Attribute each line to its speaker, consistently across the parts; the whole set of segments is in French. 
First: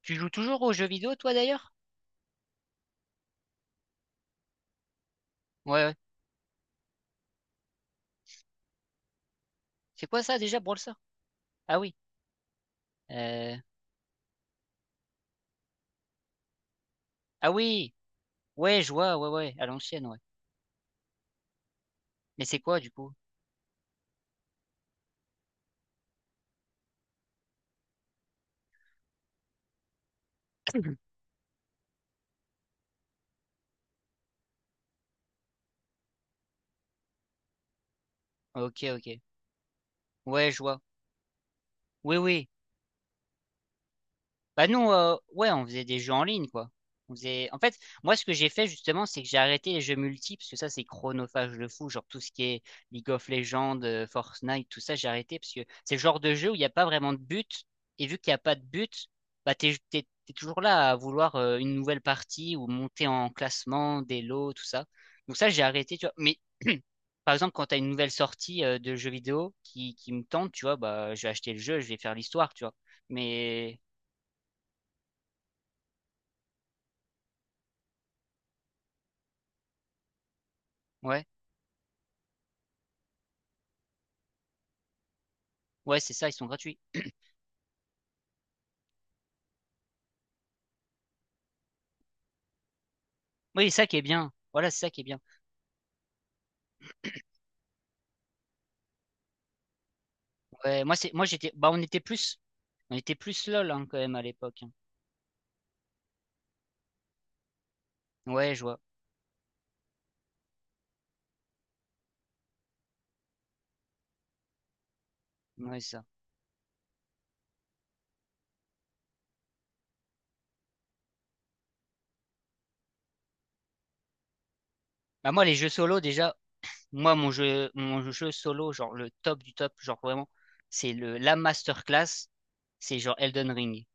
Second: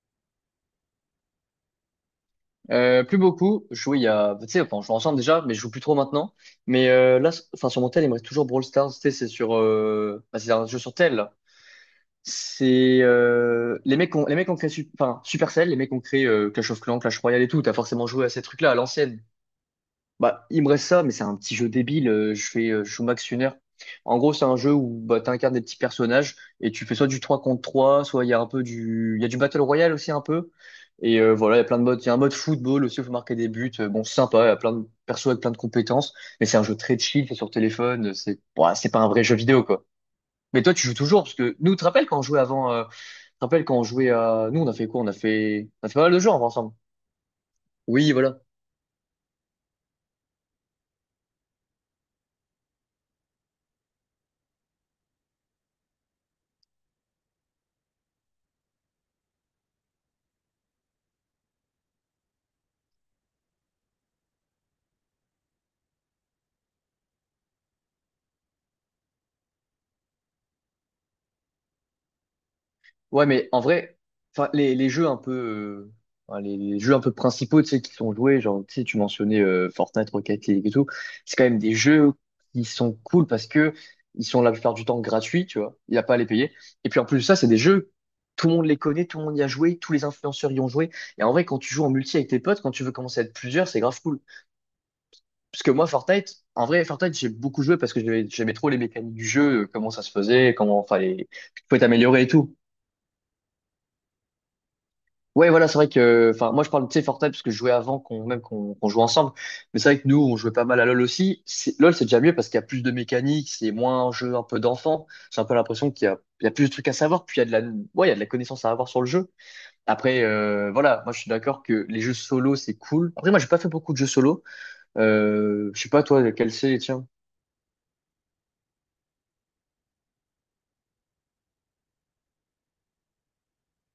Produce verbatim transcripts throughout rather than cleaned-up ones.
Speaker 1: Tu joues toujours aux jeux vidéo, toi d'ailleurs?
Speaker 2: Euh, plus beaucoup. Je jouais il y a, tu sais, enfin, on jouait ensemble déjà, mais je joue plus
Speaker 1: Ouais, ouais.
Speaker 2: trop maintenant. Mais euh, là, s- enfin, sur mon tel, il me reste toujours Brawl Stars. Tu sais, c'est sur,
Speaker 1: C'est quoi
Speaker 2: euh...
Speaker 1: ça
Speaker 2: bah, c'est
Speaker 1: déjà,
Speaker 2: un
Speaker 1: Brawl
Speaker 2: jeu sur
Speaker 1: Stars?
Speaker 2: tel, là.
Speaker 1: Ah oui.
Speaker 2: C'est
Speaker 1: Euh...
Speaker 2: euh... les mecs, ont... les mecs ont créé, Sup- enfin, Supercell, les mecs ont créé euh, Clash of Clans, Clash Royale et
Speaker 1: Ah
Speaker 2: tout. T'as
Speaker 1: oui.
Speaker 2: forcément joué à ces trucs-là à
Speaker 1: Ouais, je vois,
Speaker 2: l'ancienne.
Speaker 1: ouais, ouais, à l'ancienne, ouais.
Speaker 2: Bah, il me reste ça, mais c'est un petit jeu débile. Euh,
Speaker 1: Mais
Speaker 2: je
Speaker 1: c'est
Speaker 2: fais,
Speaker 1: quoi
Speaker 2: euh,
Speaker 1: du
Speaker 2: je joue
Speaker 1: coup?
Speaker 2: Max Sunner. En gros, c'est un jeu où bah, tu incarnes des petits personnages et tu fais soit du trois contre trois, soit il y a un peu du, il y a du Battle Royale aussi un peu. Et euh, voilà, il y a plein de modes. Il y a un mode football aussi où il faut marquer des buts. Euh, Bon, c'est sympa, il y a plein de persos avec plein de compétences, mais c'est un jeu très chill, c'est sur téléphone, c'est bah,
Speaker 1: Ok,
Speaker 2: c'est pas
Speaker 1: ok.
Speaker 2: un vrai jeu vidéo quoi.
Speaker 1: Ouais, je
Speaker 2: Mais toi,
Speaker 1: vois.
Speaker 2: tu joues toujours parce que nous, tu te rappelles
Speaker 1: Oui,
Speaker 2: quand on jouait
Speaker 1: oui.
Speaker 2: avant, euh, tu te rappelles quand on jouait à, nous, on
Speaker 1: Bah
Speaker 2: a fait
Speaker 1: nous,
Speaker 2: quoi? On a
Speaker 1: euh, ouais, on
Speaker 2: fait,
Speaker 1: faisait
Speaker 2: on a fait
Speaker 1: des
Speaker 2: pas
Speaker 1: jeux
Speaker 2: mal de
Speaker 1: en
Speaker 2: jeux
Speaker 1: ligne, quoi.
Speaker 2: ensemble.
Speaker 1: On faisait... En fait,
Speaker 2: Oui,
Speaker 1: moi, ce que
Speaker 2: voilà.
Speaker 1: j'ai fait, justement, c'est que j'ai arrêté les jeux multi, parce que ça, c'est chronophage de fou, genre tout ce qui est League of Legends, euh, Fortnite, tout ça, j'ai arrêté, parce que c'est le genre de jeu où il n'y a pas vraiment de but, et vu qu'il n'y a pas de but, bah t'es, t'es, t'es toujours là à vouloir euh, une nouvelle partie, ou monter en classement, des lots, tout ça. Donc ça, j'ai arrêté, tu vois. Mais, par exemple, quand t'as une nouvelle sortie euh, de jeux vidéo qui, qui me tente, tu vois, bah je vais acheter le jeu, je vais faire l'histoire, tu vois.
Speaker 2: Ouais, mais en
Speaker 1: Mais...
Speaker 2: vrai, enfin, les, les jeux un peu, euh, enfin, les, les jeux un peu principaux, tu sais, qui sont joués, genre, tu sais, tu mentionnais euh, Fortnite, Rocket League et tout,
Speaker 1: ouais.
Speaker 2: c'est quand même des jeux qui sont cool parce que ils sont la plupart du temps gratuits, tu vois, il n'y
Speaker 1: Ouais,
Speaker 2: a
Speaker 1: c'est
Speaker 2: pas à les
Speaker 1: ça, ils sont
Speaker 2: payer.
Speaker 1: gratuits.
Speaker 2: Et puis en plus de ça, c'est des jeux, tout le monde les connaît, tout le monde y a joué, tous les influenceurs y ont joué. Et en vrai, quand tu joues en multi avec tes potes, quand tu veux commencer à être plusieurs,
Speaker 1: Oui, c'est
Speaker 2: c'est
Speaker 1: ça qui
Speaker 2: grave
Speaker 1: est
Speaker 2: cool.
Speaker 1: bien. Voilà, c'est ça qui est bien.
Speaker 2: Parce que moi, Fortnite, en vrai, Fortnite, j'ai beaucoup joué parce que j'aimais j'aimais trop les mécaniques du jeu, euh, comment ça se faisait, comment,
Speaker 1: Ouais, moi
Speaker 2: enfin,
Speaker 1: c'est moi
Speaker 2: les,
Speaker 1: j'étais,
Speaker 2: faut
Speaker 1: bah,
Speaker 2: pouvais
Speaker 1: on était
Speaker 2: t'améliorer et
Speaker 1: plus
Speaker 2: tout.
Speaker 1: on était plus LOL, hein, quand même à l'époque. Hein.
Speaker 2: Ouais, voilà, c'est vrai que, enfin, moi je parle, tu sais, Fortnite parce que je jouais avant qu'on, même
Speaker 1: Ouais, je
Speaker 2: qu'on
Speaker 1: vois.
Speaker 2: qu'on joue ensemble. Mais c'est vrai que nous, on jouait pas mal à LoL aussi. C'est- LoL, c'est déjà mieux parce qu'il y a plus de mécaniques, c'est moins un jeu un peu d'enfant. J'ai un peu
Speaker 1: Ouais, c'est
Speaker 2: l'impression
Speaker 1: ça.
Speaker 2: qu'il y a, il y a plus de trucs à savoir, puis il y a de la, ouais, il y a de la connaissance à avoir sur le jeu. Après, euh, voilà, moi je suis d'accord que les jeux solo, c'est cool. Après, moi j'ai pas fait beaucoup de jeux solo.
Speaker 1: Bah moi les jeux
Speaker 2: Euh, je sais
Speaker 1: solo
Speaker 2: pas, toi,
Speaker 1: déjà,
Speaker 2: quel c'est, tiens.
Speaker 1: moi mon jeu mon jeu solo genre le top du top, genre vraiment, c'est le la masterclass, c'est genre Elden Ring.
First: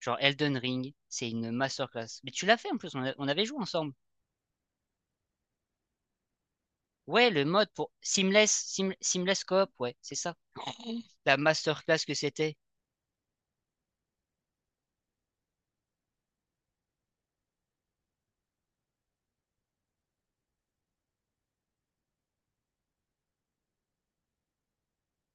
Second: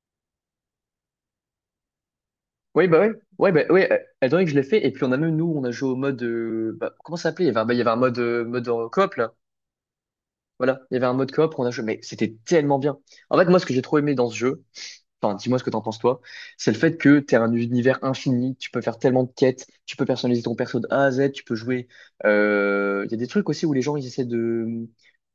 Speaker 1: Genre Elden Ring, c'est une masterclass. Mais tu l'as fait en
Speaker 2: Oui,
Speaker 1: plus,
Speaker 2: bah
Speaker 1: on,
Speaker 2: ouais,
Speaker 1: a- on avait
Speaker 2: ouais,
Speaker 1: joué
Speaker 2: bah ouais,
Speaker 1: ensemble.
Speaker 2: euh, étant donné que je l'ai fait, et puis on a même, nous, on a joué au mode, euh, bah, comment
Speaker 1: Ouais,
Speaker 2: ça
Speaker 1: le
Speaker 2: s'appelait? Il y avait un,
Speaker 1: mode
Speaker 2: bah, il y avait
Speaker 1: pour
Speaker 2: un mode, euh,
Speaker 1: Seamless,
Speaker 2: mode en
Speaker 1: Seam-
Speaker 2: coop, là.
Speaker 1: Seamless Coop, ouais, c'est ça. Oh,
Speaker 2: Voilà, il y avait un mode
Speaker 1: la
Speaker 2: coop, on a joué,
Speaker 1: masterclass
Speaker 2: mais
Speaker 1: que
Speaker 2: c'était
Speaker 1: c'était.
Speaker 2: tellement bien. En fait, moi, ce que j'ai trop aimé dans ce jeu, enfin, dis-moi ce que t'en penses toi, c'est le fait que t'es un univers infini, tu peux faire tellement de quêtes, tu peux personnaliser ton perso de A à Z, tu peux jouer. euh, Il y a des trucs aussi où les gens ils essaient de,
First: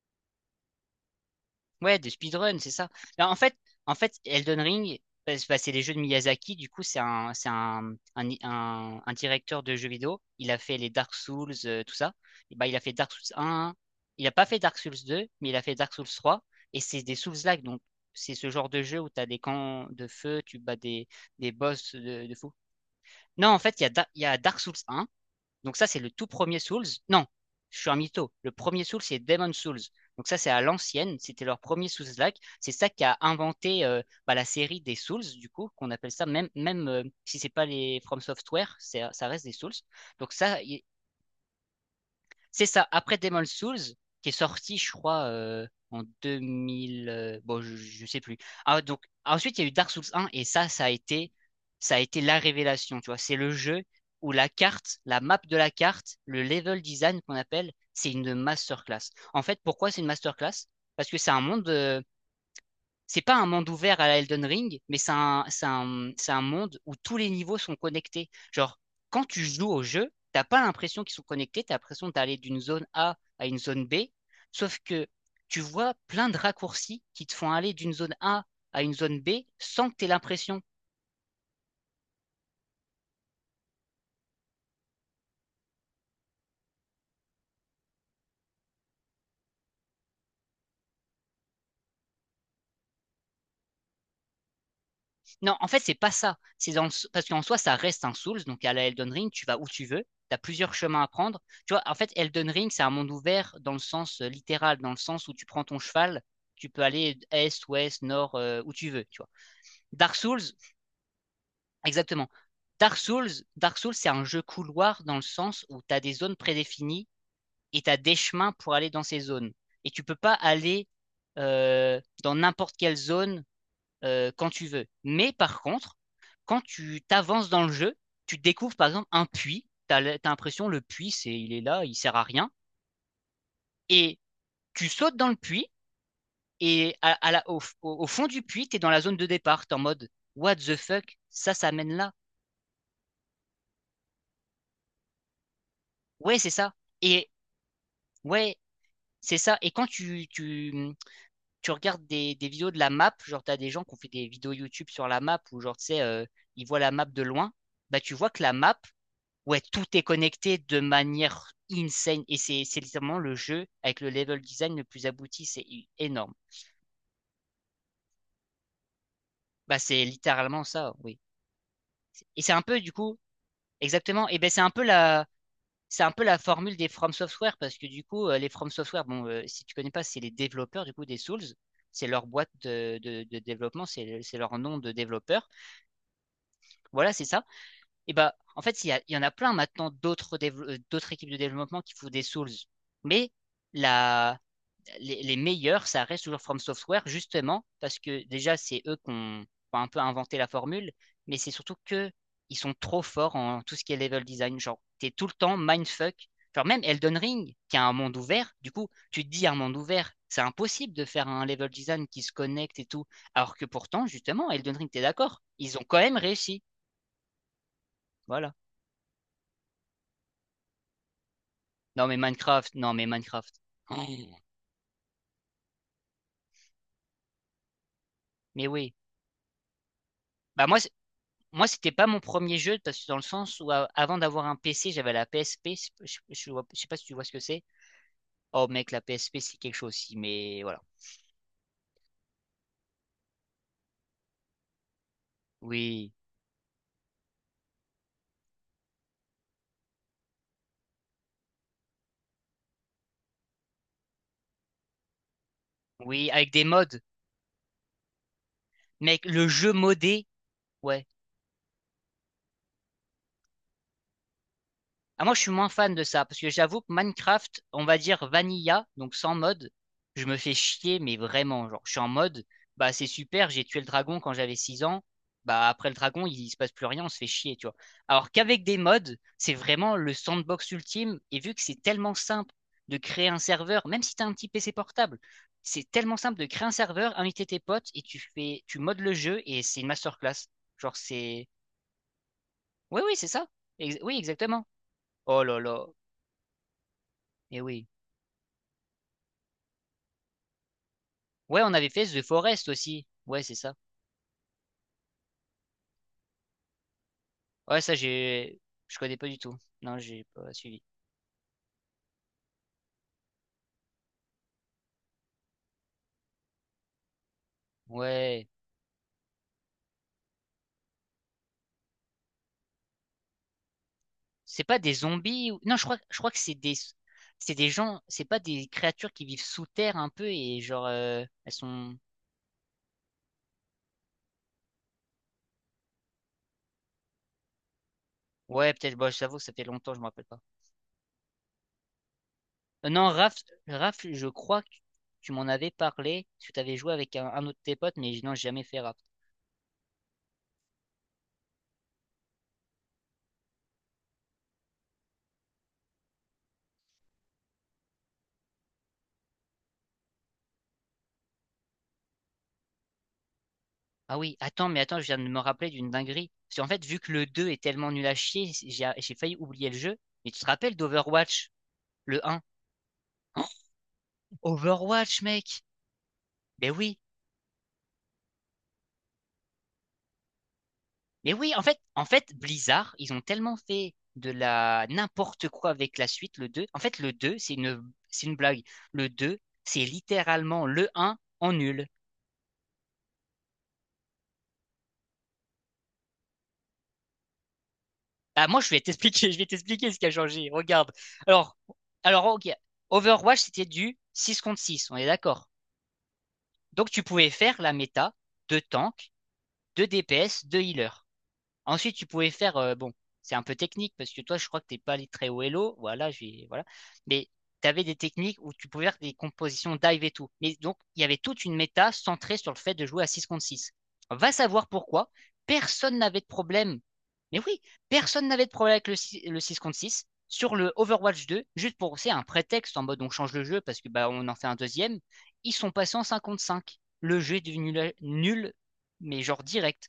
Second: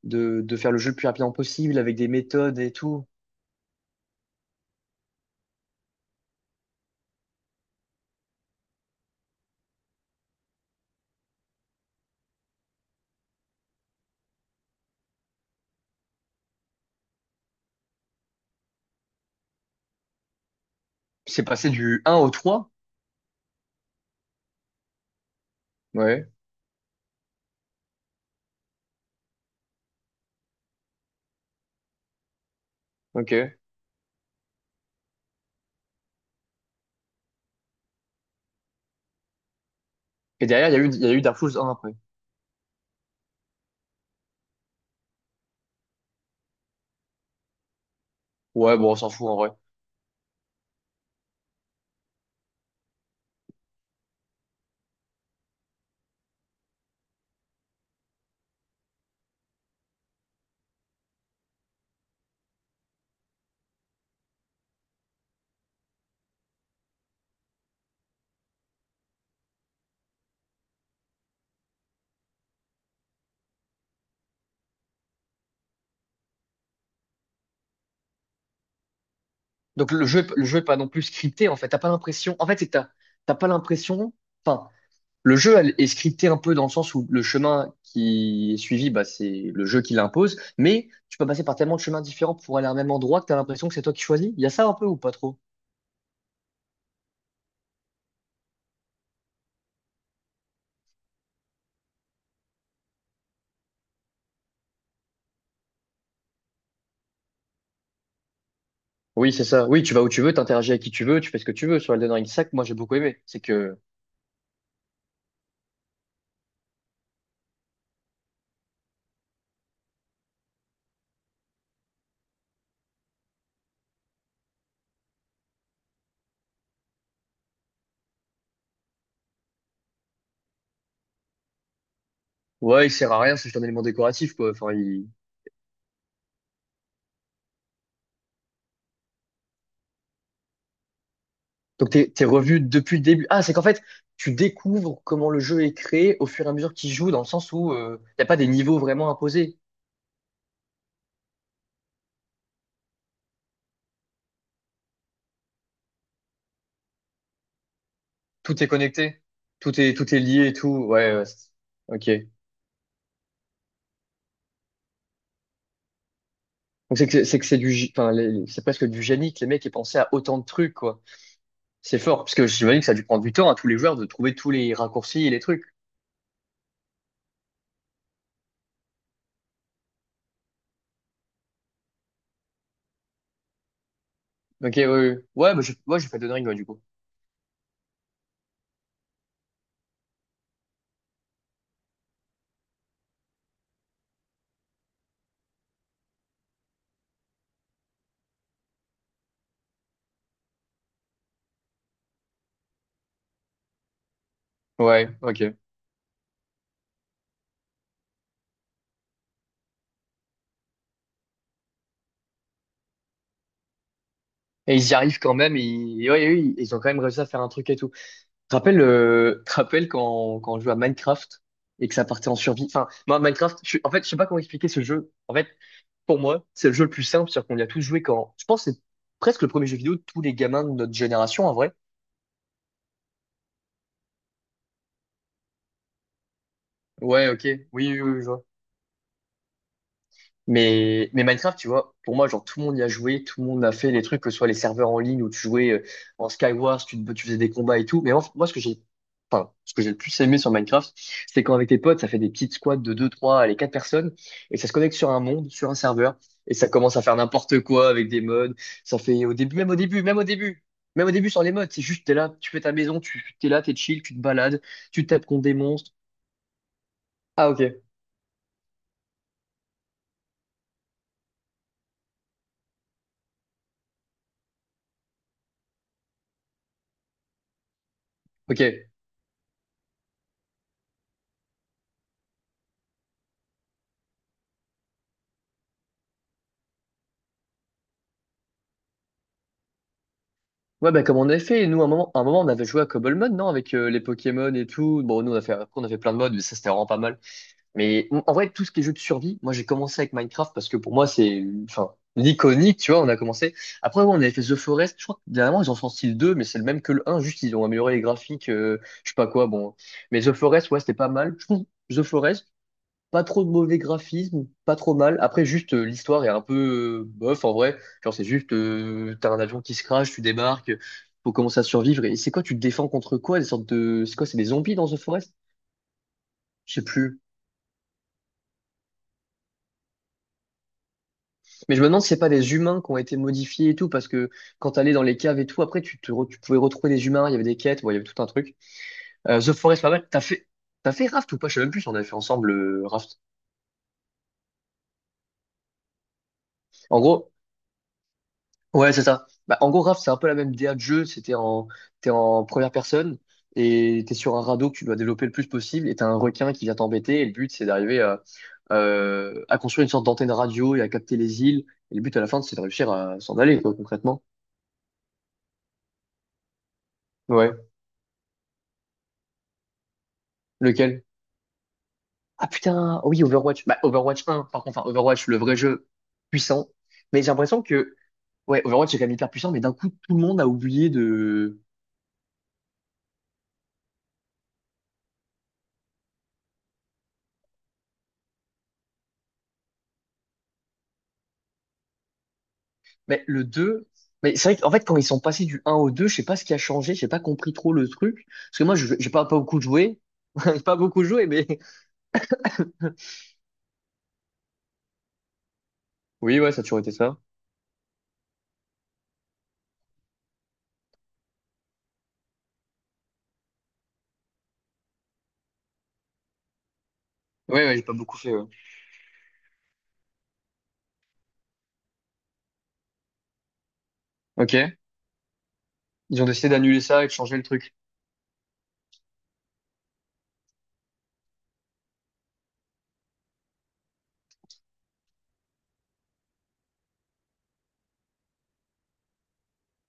Speaker 2: de, de faire le jeu le plus rapidement possible avec
Speaker 1: Ouais,
Speaker 2: des
Speaker 1: de speedrun,
Speaker 2: méthodes
Speaker 1: c'est
Speaker 2: et
Speaker 1: ça.
Speaker 2: tout.
Speaker 1: Là, en fait, en fait, Elden Ring, bah, c'est bah, c'est les jeux de Miyazaki. Du coup, c'est un, c'est un, un, un- un directeur de jeux vidéo. Il a fait les Dark Souls, euh, tout ça. Et bah, il a fait Dark Souls un. Il a pas fait Dark Souls deux, mais il a fait Dark Souls trois. Et c'est des Souls-like. Donc, c'est ce genre de jeu où tu as des camps de feu, tu bats des,
Speaker 2: C'est
Speaker 1: des
Speaker 2: passé
Speaker 1: boss
Speaker 2: du un
Speaker 1: de,
Speaker 2: au
Speaker 1: de fou.
Speaker 2: trois.
Speaker 1: Non, en fait, il y a, Da- il y a Dark Souls un. Donc ça, c'est le tout
Speaker 2: Ouais,
Speaker 1: premier Souls. Non, je suis un mytho. Le premier Souls, c'est Demon Souls. Donc ça, c'est à l'ancienne. C'était leur premier Souls-like. C'est ça qui a
Speaker 2: ok.
Speaker 1: inventé euh, bah, la série des Souls, du coup, qu'on appelle ça, même, même euh, si c'est pas les From Software, c'est- ça reste des Souls. Donc
Speaker 2: Et
Speaker 1: ça,
Speaker 2: derrière, il y a eu, il y a eu Dark Souls un après.
Speaker 1: c'est ça. Après Demon Souls, qui est sorti, je crois, euh, en deux mille. Euh, bon, je, je sais plus.
Speaker 2: Ouais,
Speaker 1: Ah,
Speaker 2: bon, on
Speaker 1: donc,
Speaker 2: s'en fout en vrai.
Speaker 1: ensuite, il y a eu Dark Souls un, et ça, ça a été, ça a été la révélation. Tu vois, c'est le jeu où la carte, la map de la carte, le level design qu'on appelle, c'est une masterclass. En fait, pourquoi c'est une masterclass? Parce que c'est un monde, euh, c'est pas un monde ouvert à la Elden Ring, mais c'est un, c'est un, c'est un monde où tous les niveaux sont connectés. Genre, quand tu joues au jeu, t'as pas l'impression qu'ils sont connectés, t'as l'impression d'aller d'une zone A à une zone B, sauf que tu vois plein de raccourcis qui te font aller d'une zone A à une zone B sans
Speaker 2: Donc
Speaker 1: que
Speaker 2: le
Speaker 1: t'aies
Speaker 2: jeu, le jeu
Speaker 1: l'impression.
Speaker 2: est pas non plus scripté en fait. T'as pas l'impression. En fait, c'est que t'as t'as pas l'impression. Enfin, le jeu elle, est scripté un peu dans le sens où le chemin qui est suivi, bah, c'est le jeu qui l'impose, mais tu peux passer par tellement de chemins différents pour aller à un même endroit que tu as l'impression que c'est toi qui choisis. Il y a ça un peu ou pas trop?
Speaker 1: Non, en fait, c'est pas ça. C'est dans le s- Parce qu'en soi, ça reste un Souls, donc à la Elden Ring, tu vas où tu veux, tu as plusieurs chemins à prendre. Tu vois, en fait, Elden Ring, c'est un monde ouvert dans le sens euh, littéral, dans le sens où tu prends ton cheval, tu peux aller est, ouest, nord, euh, où tu veux, tu vois.
Speaker 2: Oui, c'est ça. Oui, tu vas où
Speaker 1: Dark
Speaker 2: tu veux,
Speaker 1: Souls,
Speaker 2: t'interagis avec qui tu veux, tu fais ce que tu veux. Sur Elden Ring
Speaker 1: exactement.
Speaker 2: cinq, moi j'ai beaucoup
Speaker 1: Dark
Speaker 2: aimé.
Speaker 1: Souls,
Speaker 2: C'est que,
Speaker 1: Dark Souls, c'est un jeu couloir dans le sens où tu as des zones prédéfinies et tu as des chemins pour aller dans ces zones. Et tu peux pas aller euh, dans n'importe quelle zone euh, quand tu veux. Mais par contre, quand tu t'avances dans le jeu, tu découvres par exemple un puits. Tu as l'impression le puits, c'est il est là, il sert à rien.
Speaker 2: ouais, il sert à rien, c'est juste un élément
Speaker 1: Et
Speaker 2: décoratif, quoi. Enfin,
Speaker 1: tu
Speaker 2: il...
Speaker 1: sautes dans le puits et à, à la, au, au, fond du puits, tu es dans la zone de départ. Tu es en mode what the fuck. Ça, ça
Speaker 2: Donc
Speaker 1: mène
Speaker 2: t'es,
Speaker 1: là.
Speaker 2: t'es revu depuis le début. Ah, c'est qu'en fait, tu découvres comment le jeu est créé au
Speaker 1: Ouais,
Speaker 2: fur et
Speaker 1: c'est
Speaker 2: à
Speaker 1: ça.
Speaker 2: mesure qu'il joue, dans le
Speaker 1: Et
Speaker 2: sens où il n'y a pas des
Speaker 1: ouais,
Speaker 2: niveaux vraiment
Speaker 1: c'est
Speaker 2: imposés.
Speaker 1: ça. Et quand tu, tu, tu regardes des, des, vidéos de la map, genre tu as des gens qui ont fait des vidéos YouTube sur la map où genre tu sais, euh, ils voient la map de loin, bah tu vois que la
Speaker 2: Tout est
Speaker 1: map,
Speaker 2: connecté,
Speaker 1: ouais,
Speaker 2: tout
Speaker 1: tout
Speaker 2: est,
Speaker 1: est
Speaker 2: tout est lié et
Speaker 1: connecté
Speaker 2: tout.
Speaker 1: de
Speaker 2: Ouais, ouais. c'est-
Speaker 1: manière
Speaker 2: Ok.
Speaker 1: insane. Et c'est c'est littéralement le jeu avec le level design le plus abouti. C'est énorme.
Speaker 2: Donc c'est que c'est que c'est du, gé- enfin les- les- c'est presque du génie que les mecs aient
Speaker 1: Bah,
Speaker 2: pensé
Speaker 1: c'est
Speaker 2: à autant de
Speaker 1: littéralement
Speaker 2: trucs
Speaker 1: ça,
Speaker 2: quoi.
Speaker 1: oui.
Speaker 2: C'est fort parce
Speaker 1: Et
Speaker 2: que
Speaker 1: c'est un
Speaker 2: j'imagine
Speaker 1: peu,
Speaker 2: que ça
Speaker 1: du
Speaker 2: a dû
Speaker 1: coup,
Speaker 2: prendre du temps à tous les joueurs de
Speaker 1: exactement.
Speaker 2: trouver
Speaker 1: Et ben,
Speaker 2: tous
Speaker 1: c'est un
Speaker 2: les
Speaker 1: peu la,
Speaker 2: raccourcis et les trucs.
Speaker 1: c'est un peu la formule des From Software parce que, du coup, euh, les From Software, bon, euh, si tu connais pas, c'est les développeurs, du coup, des Souls. C'est leur boîte de, de, de développement, c'est c'est leur
Speaker 2: Ok,
Speaker 1: nom
Speaker 2: ouais,
Speaker 1: de
Speaker 2: ouais,
Speaker 1: développeur.
Speaker 2: ouais, bah, j'ai ouais, j'ai fait de dingue ouais, du coup.
Speaker 1: Voilà, c'est ça. Et bah, en fait, il y, a- il y en a plein maintenant d'autres dévelop- euh, d'autres équipes de développement qui font des Souls. Mais la, les, les meilleurs, ça reste toujours From Software, justement, parce que déjà, c'est eux qui ont enfin, un peu inventé la formule, mais c'est surtout que ils sont trop forts en tout ce qui est level design. Genre,
Speaker 2: Ouais,
Speaker 1: t'es tout le
Speaker 2: ok. Et
Speaker 1: temps mindfuck. Genre, même Elden Ring, qui a un monde ouvert, du coup, tu te dis un monde ouvert, c'est impossible de faire un level design qui se connecte et tout. Alors que pourtant, justement, Elden
Speaker 2: ils
Speaker 1: Ring,
Speaker 2: y
Speaker 1: t'es
Speaker 2: arrivent quand
Speaker 1: d'accord,
Speaker 2: même.
Speaker 1: ils ont quand
Speaker 2: Ils,
Speaker 1: même
Speaker 2: ouais, ouais,
Speaker 1: réussi.
Speaker 2: ils ont quand même réussi à faire un truc et tout. Tu
Speaker 1: Voilà.
Speaker 2: te rappelles, euh, te rappelles quand quand on jouait à Minecraft et que ça
Speaker 1: Non, mais
Speaker 2: partait en survie.
Speaker 1: Minecraft,
Speaker 2: Enfin,
Speaker 1: non, mais
Speaker 2: moi
Speaker 1: Minecraft.
Speaker 2: Minecraft, je, suis- en
Speaker 1: Oh,
Speaker 2: fait, je sais pas comment expliquer ce jeu. En fait, pour moi, c'est le jeu le plus simple, c'est-à-dire qu'on y a tous joué quand. Je pense
Speaker 1: mais
Speaker 2: que c'est
Speaker 1: oui.
Speaker 2: presque le premier jeu vidéo de tous les gamins
Speaker 1: Bah,
Speaker 2: de
Speaker 1: moi,
Speaker 2: notre génération en
Speaker 1: Moi,
Speaker 2: vrai.
Speaker 1: c'était pas mon premier jeu parce que dans le sens où a- avant d'avoir un P C, j'avais la P S P. Je, je- je vois- je sais pas si tu vois
Speaker 2: Ouais,
Speaker 1: ce que
Speaker 2: ok.
Speaker 1: c'est.
Speaker 2: Oui, oui, oui, je vois.
Speaker 1: Oh mec, la P S P c'est quelque chose aussi, mais voilà.
Speaker 2: Mais, mais Minecraft, tu vois, pour moi, genre, tout le monde y a joué, tout le monde a fait les trucs, que ce soit les serveurs en ligne où tu jouais euh,
Speaker 1: Oui,
Speaker 2: en Skywars, tu, te- tu faisais des combats et tout. Mais en fait, moi, ce que j'ai, enfin, ce que j'ai le plus aimé sur Minecraft, c'est quand avec tes potes, ça fait des petites squads de deux, trois, allez, quatre personnes, et ça se connecte sur un monde, sur un serveur,
Speaker 1: oui, avec
Speaker 2: et
Speaker 1: des
Speaker 2: ça commence
Speaker 1: mods.
Speaker 2: à faire n'importe quoi avec des mods. Ça
Speaker 1: Mec,
Speaker 2: fait au
Speaker 1: le
Speaker 2: début, même
Speaker 1: jeu
Speaker 2: au début, même au
Speaker 1: modé,
Speaker 2: début. Même
Speaker 1: ouais.
Speaker 2: au début, sans les mods. C'est juste, t'es là, tu fais ta maison, tu, t'es là, t'es chill, tu te balades, tu
Speaker 1: Ah,
Speaker 2: tapes
Speaker 1: moi, je
Speaker 2: contre
Speaker 1: suis
Speaker 2: des
Speaker 1: moins
Speaker 2: monstres.
Speaker 1: fan de ça, parce que j'avoue que
Speaker 2: Ah, ok.
Speaker 1: Minecraft, on va dire vanilla, donc sans mode, je me fais chier, mais vraiment, genre, je suis en mode, bah c'est super, j'ai tué le dragon quand j'avais six ans, bah après le dragon, il, il se passe plus rien, on se fait chier, tu vois. Alors
Speaker 2: Ok.
Speaker 1: qu'avec des mods, c'est vraiment le sandbox ultime, et vu que c'est tellement simple de créer un serveur, même si t'as un petit P C portable, c'est tellement simple de créer un serveur, inviter tes potes, et tu fais, tu modes le jeu, et c'est une masterclass.
Speaker 2: Ouais,
Speaker 1: Genre,
Speaker 2: bah, comme on avait
Speaker 1: c'est...
Speaker 2: fait, nous, à un moment, à un moment, on avait joué à
Speaker 1: Oui, oui,
Speaker 2: Cobble
Speaker 1: c'est
Speaker 2: Mode,
Speaker 1: ça.
Speaker 2: non, avec euh,
Speaker 1: Ex-
Speaker 2: les
Speaker 1: oui,
Speaker 2: Pokémon et
Speaker 1: exactement.
Speaker 2: tout. Bon, nous, on a
Speaker 1: Oh
Speaker 2: fait,
Speaker 1: là
Speaker 2: après, on
Speaker 1: là.
Speaker 2: a fait plein de modes, mais ça, c'était vraiment pas mal.
Speaker 1: Et oui.
Speaker 2: Mais en en vrai, tout ce qui est jeu de survie, moi, j'ai commencé avec Minecraft parce que pour moi, c'est,
Speaker 1: Ouais, on avait
Speaker 2: enfin,
Speaker 1: fait The Forest
Speaker 2: l'iconique, tu vois,
Speaker 1: aussi.
Speaker 2: on a
Speaker 1: Ouais, c'est
Speaker 2: commencé.
Speaker 1: ça.
Speaker 2: Après, ouais, on avait fait The Forest, je crois que dernièrement, ils en sorti le deux mais c'est le même que le un juste, ils ont
Speaker 1: Ouais, ça,
Speaker 2: amélioré les graphiques,
Speaker 1: j'ai,
Speaker 2: euh,
Speaker 1: je
Speaker 2: je sais
Speaker 1: connais
Speaker 2: pas
Speaker 1: pas du
Speaker 2: quoi,
Speaker 1: tout.
Speaker 2: bon.
Speaker 1: Non,
Speaker 2: Mais
Speaker 1: j'ai
Speaker 2: The
Speaker 1: pas
Speaker 2: Forest, ouais,
Speaker 1: suivi.
Speaker 2: c'était pas mal. Je trouve The Forest, pas trop de mauvais graphisme, pas trop mal. Après, juste, euh, l'histoire est un peu euh, bof en vrai. Genre, c'est
Speaker 1: Ouais.
Speaker 2: juste, euh, t'as un avion qui se crache, tu débarques, faut commencer à survivre. Et c'est quoi, tu te défends contre quoi? Des sortes de. C'est quoi, c'est des
Speaker 1: C'est
Speaker 2: zombies
Speaker 1: pas
Speaker 2: dans
Speaker 1: des
Speaker 2: The Forest?
Speaker 1: zombies ou... Non, je crois, je crois que c'est des,
Speaker 2: Je sais plus.
Speaker 1: c'est des gens, c'est pas des créatures qui vivent sous terre un peu et genre, euh, elles
Speaker 2: Mais je me
Speaker 1: sont.
Speaker 2: demande si c'est pas des humains qui ont été modifiés et tout, parce que quand t'allais dans les caves et tout, après, tu, te re- tu pouvais retrouver des humains, il y avait des quêtes, bon, il y avait tout un truc.
Speaker 1: Ouais, peut-être, bah, j'avoue,
Speaker 2: Euh,
Speaker 1: ça
Speaker 2: The
Speaker 1: fait
Speaker 2: Forest, pas
Speaker 1: longtemps, je me
Speaker 2: mal. T'as
Speaker 1: rappelle pas.
Speaker 2: fait. T'as fait Raft ou pas? Je sais même plus si on avait fait ensemble euh,
Speaker 1: Euh, non,
Speaker 2: Raft.
Speaker 1: Raph, Raph, je crois que tu m'en avais parlé, parce que t'avais joué
Speaker 2: En
Speaker 1: avec
Speaker 2: gros,
Speaker 1: un, un autre de tes potes, mais non, j'ai jamais fait
Speaker 2: ouais,
Speaker 1: Raph.
Speaker 2: c'est ça. Bah, en gros, Raft, c'est un peu la même D A de jeu. C'était en, t'es en première personne et t'es sur un radeau que tu dois développer le plus possible et t'as un requin qui vient t'embêter et le but, c'est d'arriver à, euh, à construire une sorte d'antenne radio et à capter les îles. Et le but à la fin, c'est de réussir à s'en aller, quoi,
Speaker 1: Ah
Speaker 2: concrètement.
Speaker 1: oui, attends, mais attends, je viens de me rappeler d'une dinguerie. Parce qu'en fait, vu que le deux est
Speaker 2: Ouais.
Speaker 1: tellement nul à chier, j'ai j'ai failli oublier le jeu. Mais tu te rappelles
Speaker 2: Lequel?
Speaker 1: d'Overwatch, le un?
Speaker 2: Ah putain, oh oui,
Speaker 1: Oh,
Speaker 2: Overwatch. Bah, Overwatch un, par contre, enfin,
Speaker 1: Overwatch,
Speaker 2: Overwatch, le vrai
Speaker 1: mec!
Speaker 2: jeu puissant.
Speaker 1: Mais oui,
Speaker 2: Mais j'ai l'impression que, ouais, Overwatch est quand même hyper puissant, mais d'un coup, tout le monde a oublié
Speaker 1: mais oui,
Speaker 2: de...
Speaker 1: en fait, en fait, Blizzard, ils ont tellement fait de la n'importe quoi avec la suite, le deux. En fait, le deux, c'est une, c'est une blague. Le deux, c'est littéralement le un en nul.
Speaker 2: Mais le deux mais c'est vrai qu'en fait, quand ils sont passés du un au deux je sais pas ce qui a changé, j'ai pas compris trop le truc.
Speaker 1: Ah,
Speaker 2: Parce
Speaker 1: moi,
Speaker 2: que
Speaker 1: je
Speaker 2: moi,
Speaker 1: vais
Speaker 2: je- j'ai pas,
Speaker 1: t'expliquer, je
Speaker 2: pas
Speaker 1: vais
Speaker 2: beaucoup
Speaker 1: t'expliquer ce
Speaker 2: joué.
Speaker 1: qui a changé.
Speaker 2: J'ai pas
Speaker 1: Regarde.
Speaker 2: beaucoup joué, mais.
Speaker 1: Alors, alors, ok. Overwatch, c'était du six contre six, on est d'accord?
Speaker 2: Oui, ouais, ça a toujours
Speaker 1: Donc
Speaker 2: été
Speaker 1: tu
Speaker 2: ça.
Speaker 1: pouvais faire la méta de tank, de D P S, de healer. Ensuite, tu pouvais faire, euh, bon, c'est un peu technique parce que toi, je crois que t'es pas allé très haut Elo, voilà, j'ai, voilà. Mais
Speaker 2: Ouais,
Speaker 1: tu
Speaker 2: ouais, j'ai
Speaker 1: avais
Speaker 2: pas
Speaker 1: des
Speaker 2: beaucoup fait,
Speaker 1: techniques
Speaker 2: ouais.
Speaker 1: où tu pouvais faire des compositions dive et tout. Mais donc, il y avait toute une méta centrée sur le fait de jouer à six contre six. Va savoir
Speaker 2: Ok.
Speaker 1: pourquoi. Personne
Speaker 2: Ils
Speaker 1: n'avait de
Speaker 2: ont décidé
Speaker 1: problème.
Speaker 2: d'annuler ça et de changer
Speaker 1: Mais
Speaker 2: le
Speaker 1: oui,
Speaker 2: truc.
Speaker 1: personne n'avait de problème avec le, si- le six contre six sur le Overwatch deux, juste pour, c'est un prétexte en mode on change le jeu parce que bah on en fait un deuxième, ils sont passés en cinq contre cinq. Le jeu est devenu la- nul, mais genre direct.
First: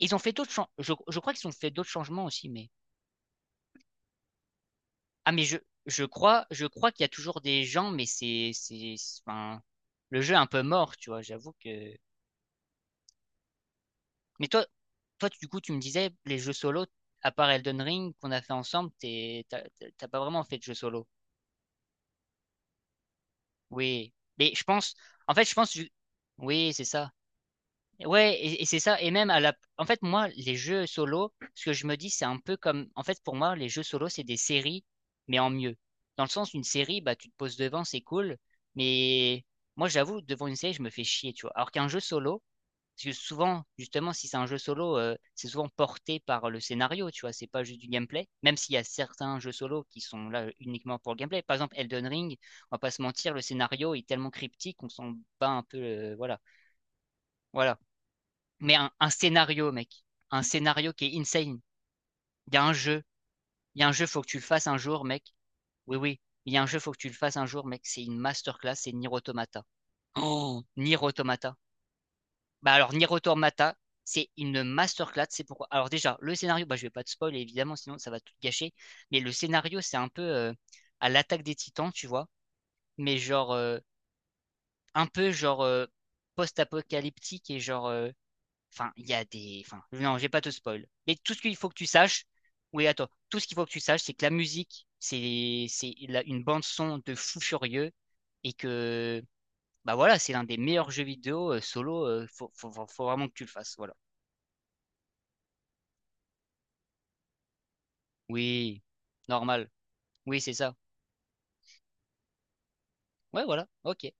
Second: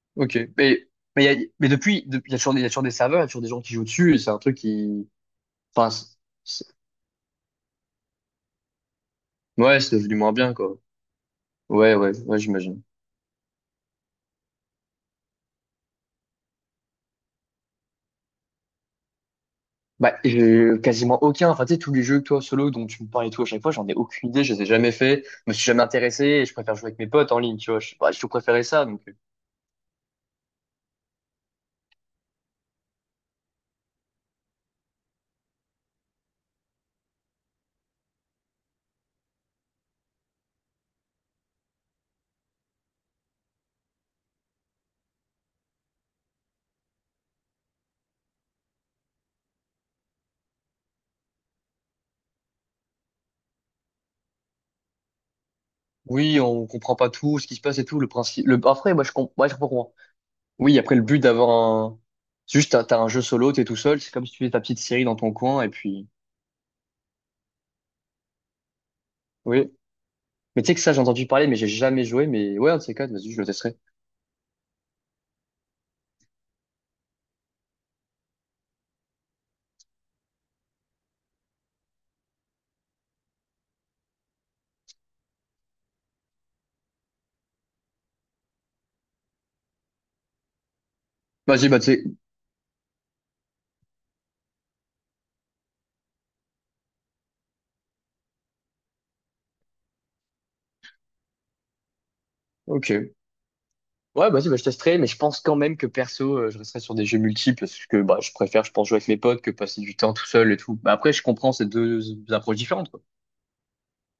Speaker 1: Ils ont fait
Speaker 2: Ok.
Speaker 1: d'autres changements.
Speaker 2: Mais,
Speaker 1: Je, je
Speaker 2: mais, y
Speaker 1: crois
Speaker 2: a-
Speaker 1: qu'ils ont
Speaker 2: mais
Speaker 1: fait d'autres
Speaker 2: depuis,
Speaker 1: changements
Speaker 2: depuis, il y a
Speaker 1: aussi,
Speaker 2: toujours, des- y a
Speaker 1: mais.
Speaker 2: toujours des serveurs, il y a toujours des gens qui jouent dessus, et c'est un truc qui.
Speaker 1: Ah, mais je,
Speaker 2: Enfin,
Speaker 1: je
Speaker 2: c'est-
Speaker 1: crois,
Speaker 2: c'est-
Speaker 1: je crois qu'il y a toujours des gens, mais c'est, c'est, c'est- enfin,
Speaker 2: ouais, c'est devenu
Speaker 1: le
Speaker 2: moins
Speaker 1: jeu est un
Speaker 2: bien,
Speaker 1: peu
Speaker 2: quoi.
Speaker 1: mort, tu vois, j'avoue que.
Speaker 2: Ouais, ouais, ouais, j'imagine.
Speaker 1: Mais toi, toi, du coup, tu me disais, les jeux solo, à part Elden Ring qu'on a fait ensemble, t'es, t'as, t'as
Speaker 2: Bah,
Speaker 1: pas vraiment fait de
Speaker 2: j'ai
Speaker 1: jeu solo.
Speaker 2: quasiment aucun. Enfin, tu sais, tous les jeux que toi, solo, dont tu me parles et tout, à chaque fois, j'en ai
Speaker 1: Oui.
Speaker 2: aucune idée,
Speaker 1: Mais
Speaker 2: je les
Speaker 1: je
Speaker 2: ai jamais
Speaker 1: pense,
Speaker 2: fait, je
Speaker 1: en fait,
Speaker 2: me
Speaker 1: je
Speaker 2: suis
Speaker 1: pense,
Speaker 2: jamais
Speaker 1: que-
Speaker 2: intéressé, et je
Speaker 1: oui,
Speaker 2: préfère
Speaker 1: c'est
Speaker 2: jouer avec mes
Speaker 1: ça.
Speaker 2: potes en ligne, tu vois. Je, bah, je tout
Speaker 1: Ouais, et,
Speaker 2: préférais
Speaker 1: et c'est
Speaker 2: ça,
Speaker 1: ça.
Speaker 2: donc.
Speaker 1: Et
Speaker 2: euh,
Speaker 1: même à la, en fait, moi, les jeux solo, ce que je me dis, c'est un peu comme, en fait, pour moi, les jeux solo, c'est des séries, mais en mieux. Dans le sens, une série, bah, tu te poses devant, c'est cool. Mais moi, j'avoue, devant une série, je me fais chier, tu vois. Alors qu'un jeu solo, parce que souvent, justement, si c'est un jeu solo, euh, c'est souvent porté par le scénario, tu vois. C'est pas juste du gameplay. Même s'il y a certains jeux solo qui sont là uniquement pour le gameplay. Par exemple, Elden Ring, on va pas se mentir, le scénario est tellement cryptique qu'on s'en bat un peu, euh, voilà.
Speaker 2: Oui, on comprend pas tout, ce qui se
Speaker 1: Voilà,
Speaker 2: passe et tout, le principe. Le...
Speaker 1: mais un,
Speaker 2: Après, moi,
Speaker 1: un
Speaker 2: je comprends. Ouais, je
Speaker 1: scénario,
Speaker 2: comprends.
Speaker 1: mec. Un
Speaker 2: Oui,
Speaker 1: scénario
Speaker 2: après, le
Speaker 1: qui
Speaker 2: but
Speaker 1: est
Speaker 2: d'avoir
Speaker 1: insane.
Speaker 2: un.
Speaker 1: Il y
Speaker 2: C'est
Speaker 1: a un
Speaker 2: juste, t'as, t'as
Speaker 1: jeu.
Speaker 2: un jeu solo, t'es tout
Speaker 1: Il y a un
Speaker 2: seul,
Speaker 1: jeu,
Speaker 2: c'est
Speaker 1: faut que
Speaker 2: comme si
Speaker 1: tu le
Speaker 2: tu fais ta
Speaker 1: fasses un
Speaker 2: petite
Speaker 1: jour,
Speaker 2: série dans
Speaker 1: mec.
Speaker 2: ton coin, et
Speaker 1: Oui,
Speaker 2: puis.
Speaker 1: oui. Il y a un jeu, faut que tu le fasses un jour, mec. C'est une masterclass, c'est Nier Automata.
Speaker 2: Oui.
Speaker 1: Oh,
Speaker 2: Mais tu sais que ça,
Speaker 1: Nier
Speaker 2: j'ai entendu parler,
Speaker 1: Automata.
Speaker 2: mais j'ai jamais joué, mais ouais,
Speaker 1: Bah
Speaker 2: un de
Speaker 1: alors,
Speaker 2: ces
Speaker 1: Nier
Speaker 2: quatre, vas-y, je le testerai.
Speaker 1: Automata, c'est une masterclass. C'est pourquoi. Alors déjà, le scénario, bah je vais pas te spoiler, évidemment, sinon ça va tout gâcher. Mais le scénario, c'est un peu euh, à l'attaque des Titans, tu vois. Mais genre, euh, un peu genre euh, post-apocalyptique et genre euh, enfin, il y a des. Enfin, non, je vais pas te spoil. Mais tout ce qu'il
Speaker 2: Vas-y,
Speaker 1: faut que
Speaker 2: bah,
Speaker 1: tu
Speaker 2: tu sais.
Speaker 1: saches. Oui, attends. Tout ce qu'il faut que tu saches, c'est que la musique, c'est c'est la- une bande son de fou furieux et que bah voilà, c'est l'un des meilleurs jeux vidéo euh, solo. euh, faut, faut
Speaker 2: Ok.
Speaker 1: faut vraiment que tu le fasses. Voilà.
Speaker 2: Ouais, vas-y, bah, je testerai, mais je pense quand même que perso, euh, je resterai sur des jeux multi parce que bah, je préfère, je
Speaker 1: Oui,
Speaker 2: pense, jouer avec mes potes que
Speaker 1: normal.
Speaker 2: passer du temps tout
Speaker 1: Oui,
Speaker 2: seul
Speaker 1: c'est
Speaker 2: et
Speaker 1: ça.
Speaker 2: tout. Bah, après, je comprends ces deux approches différentes, quoi.
Speaker 1: Ouais, voilà. Ok.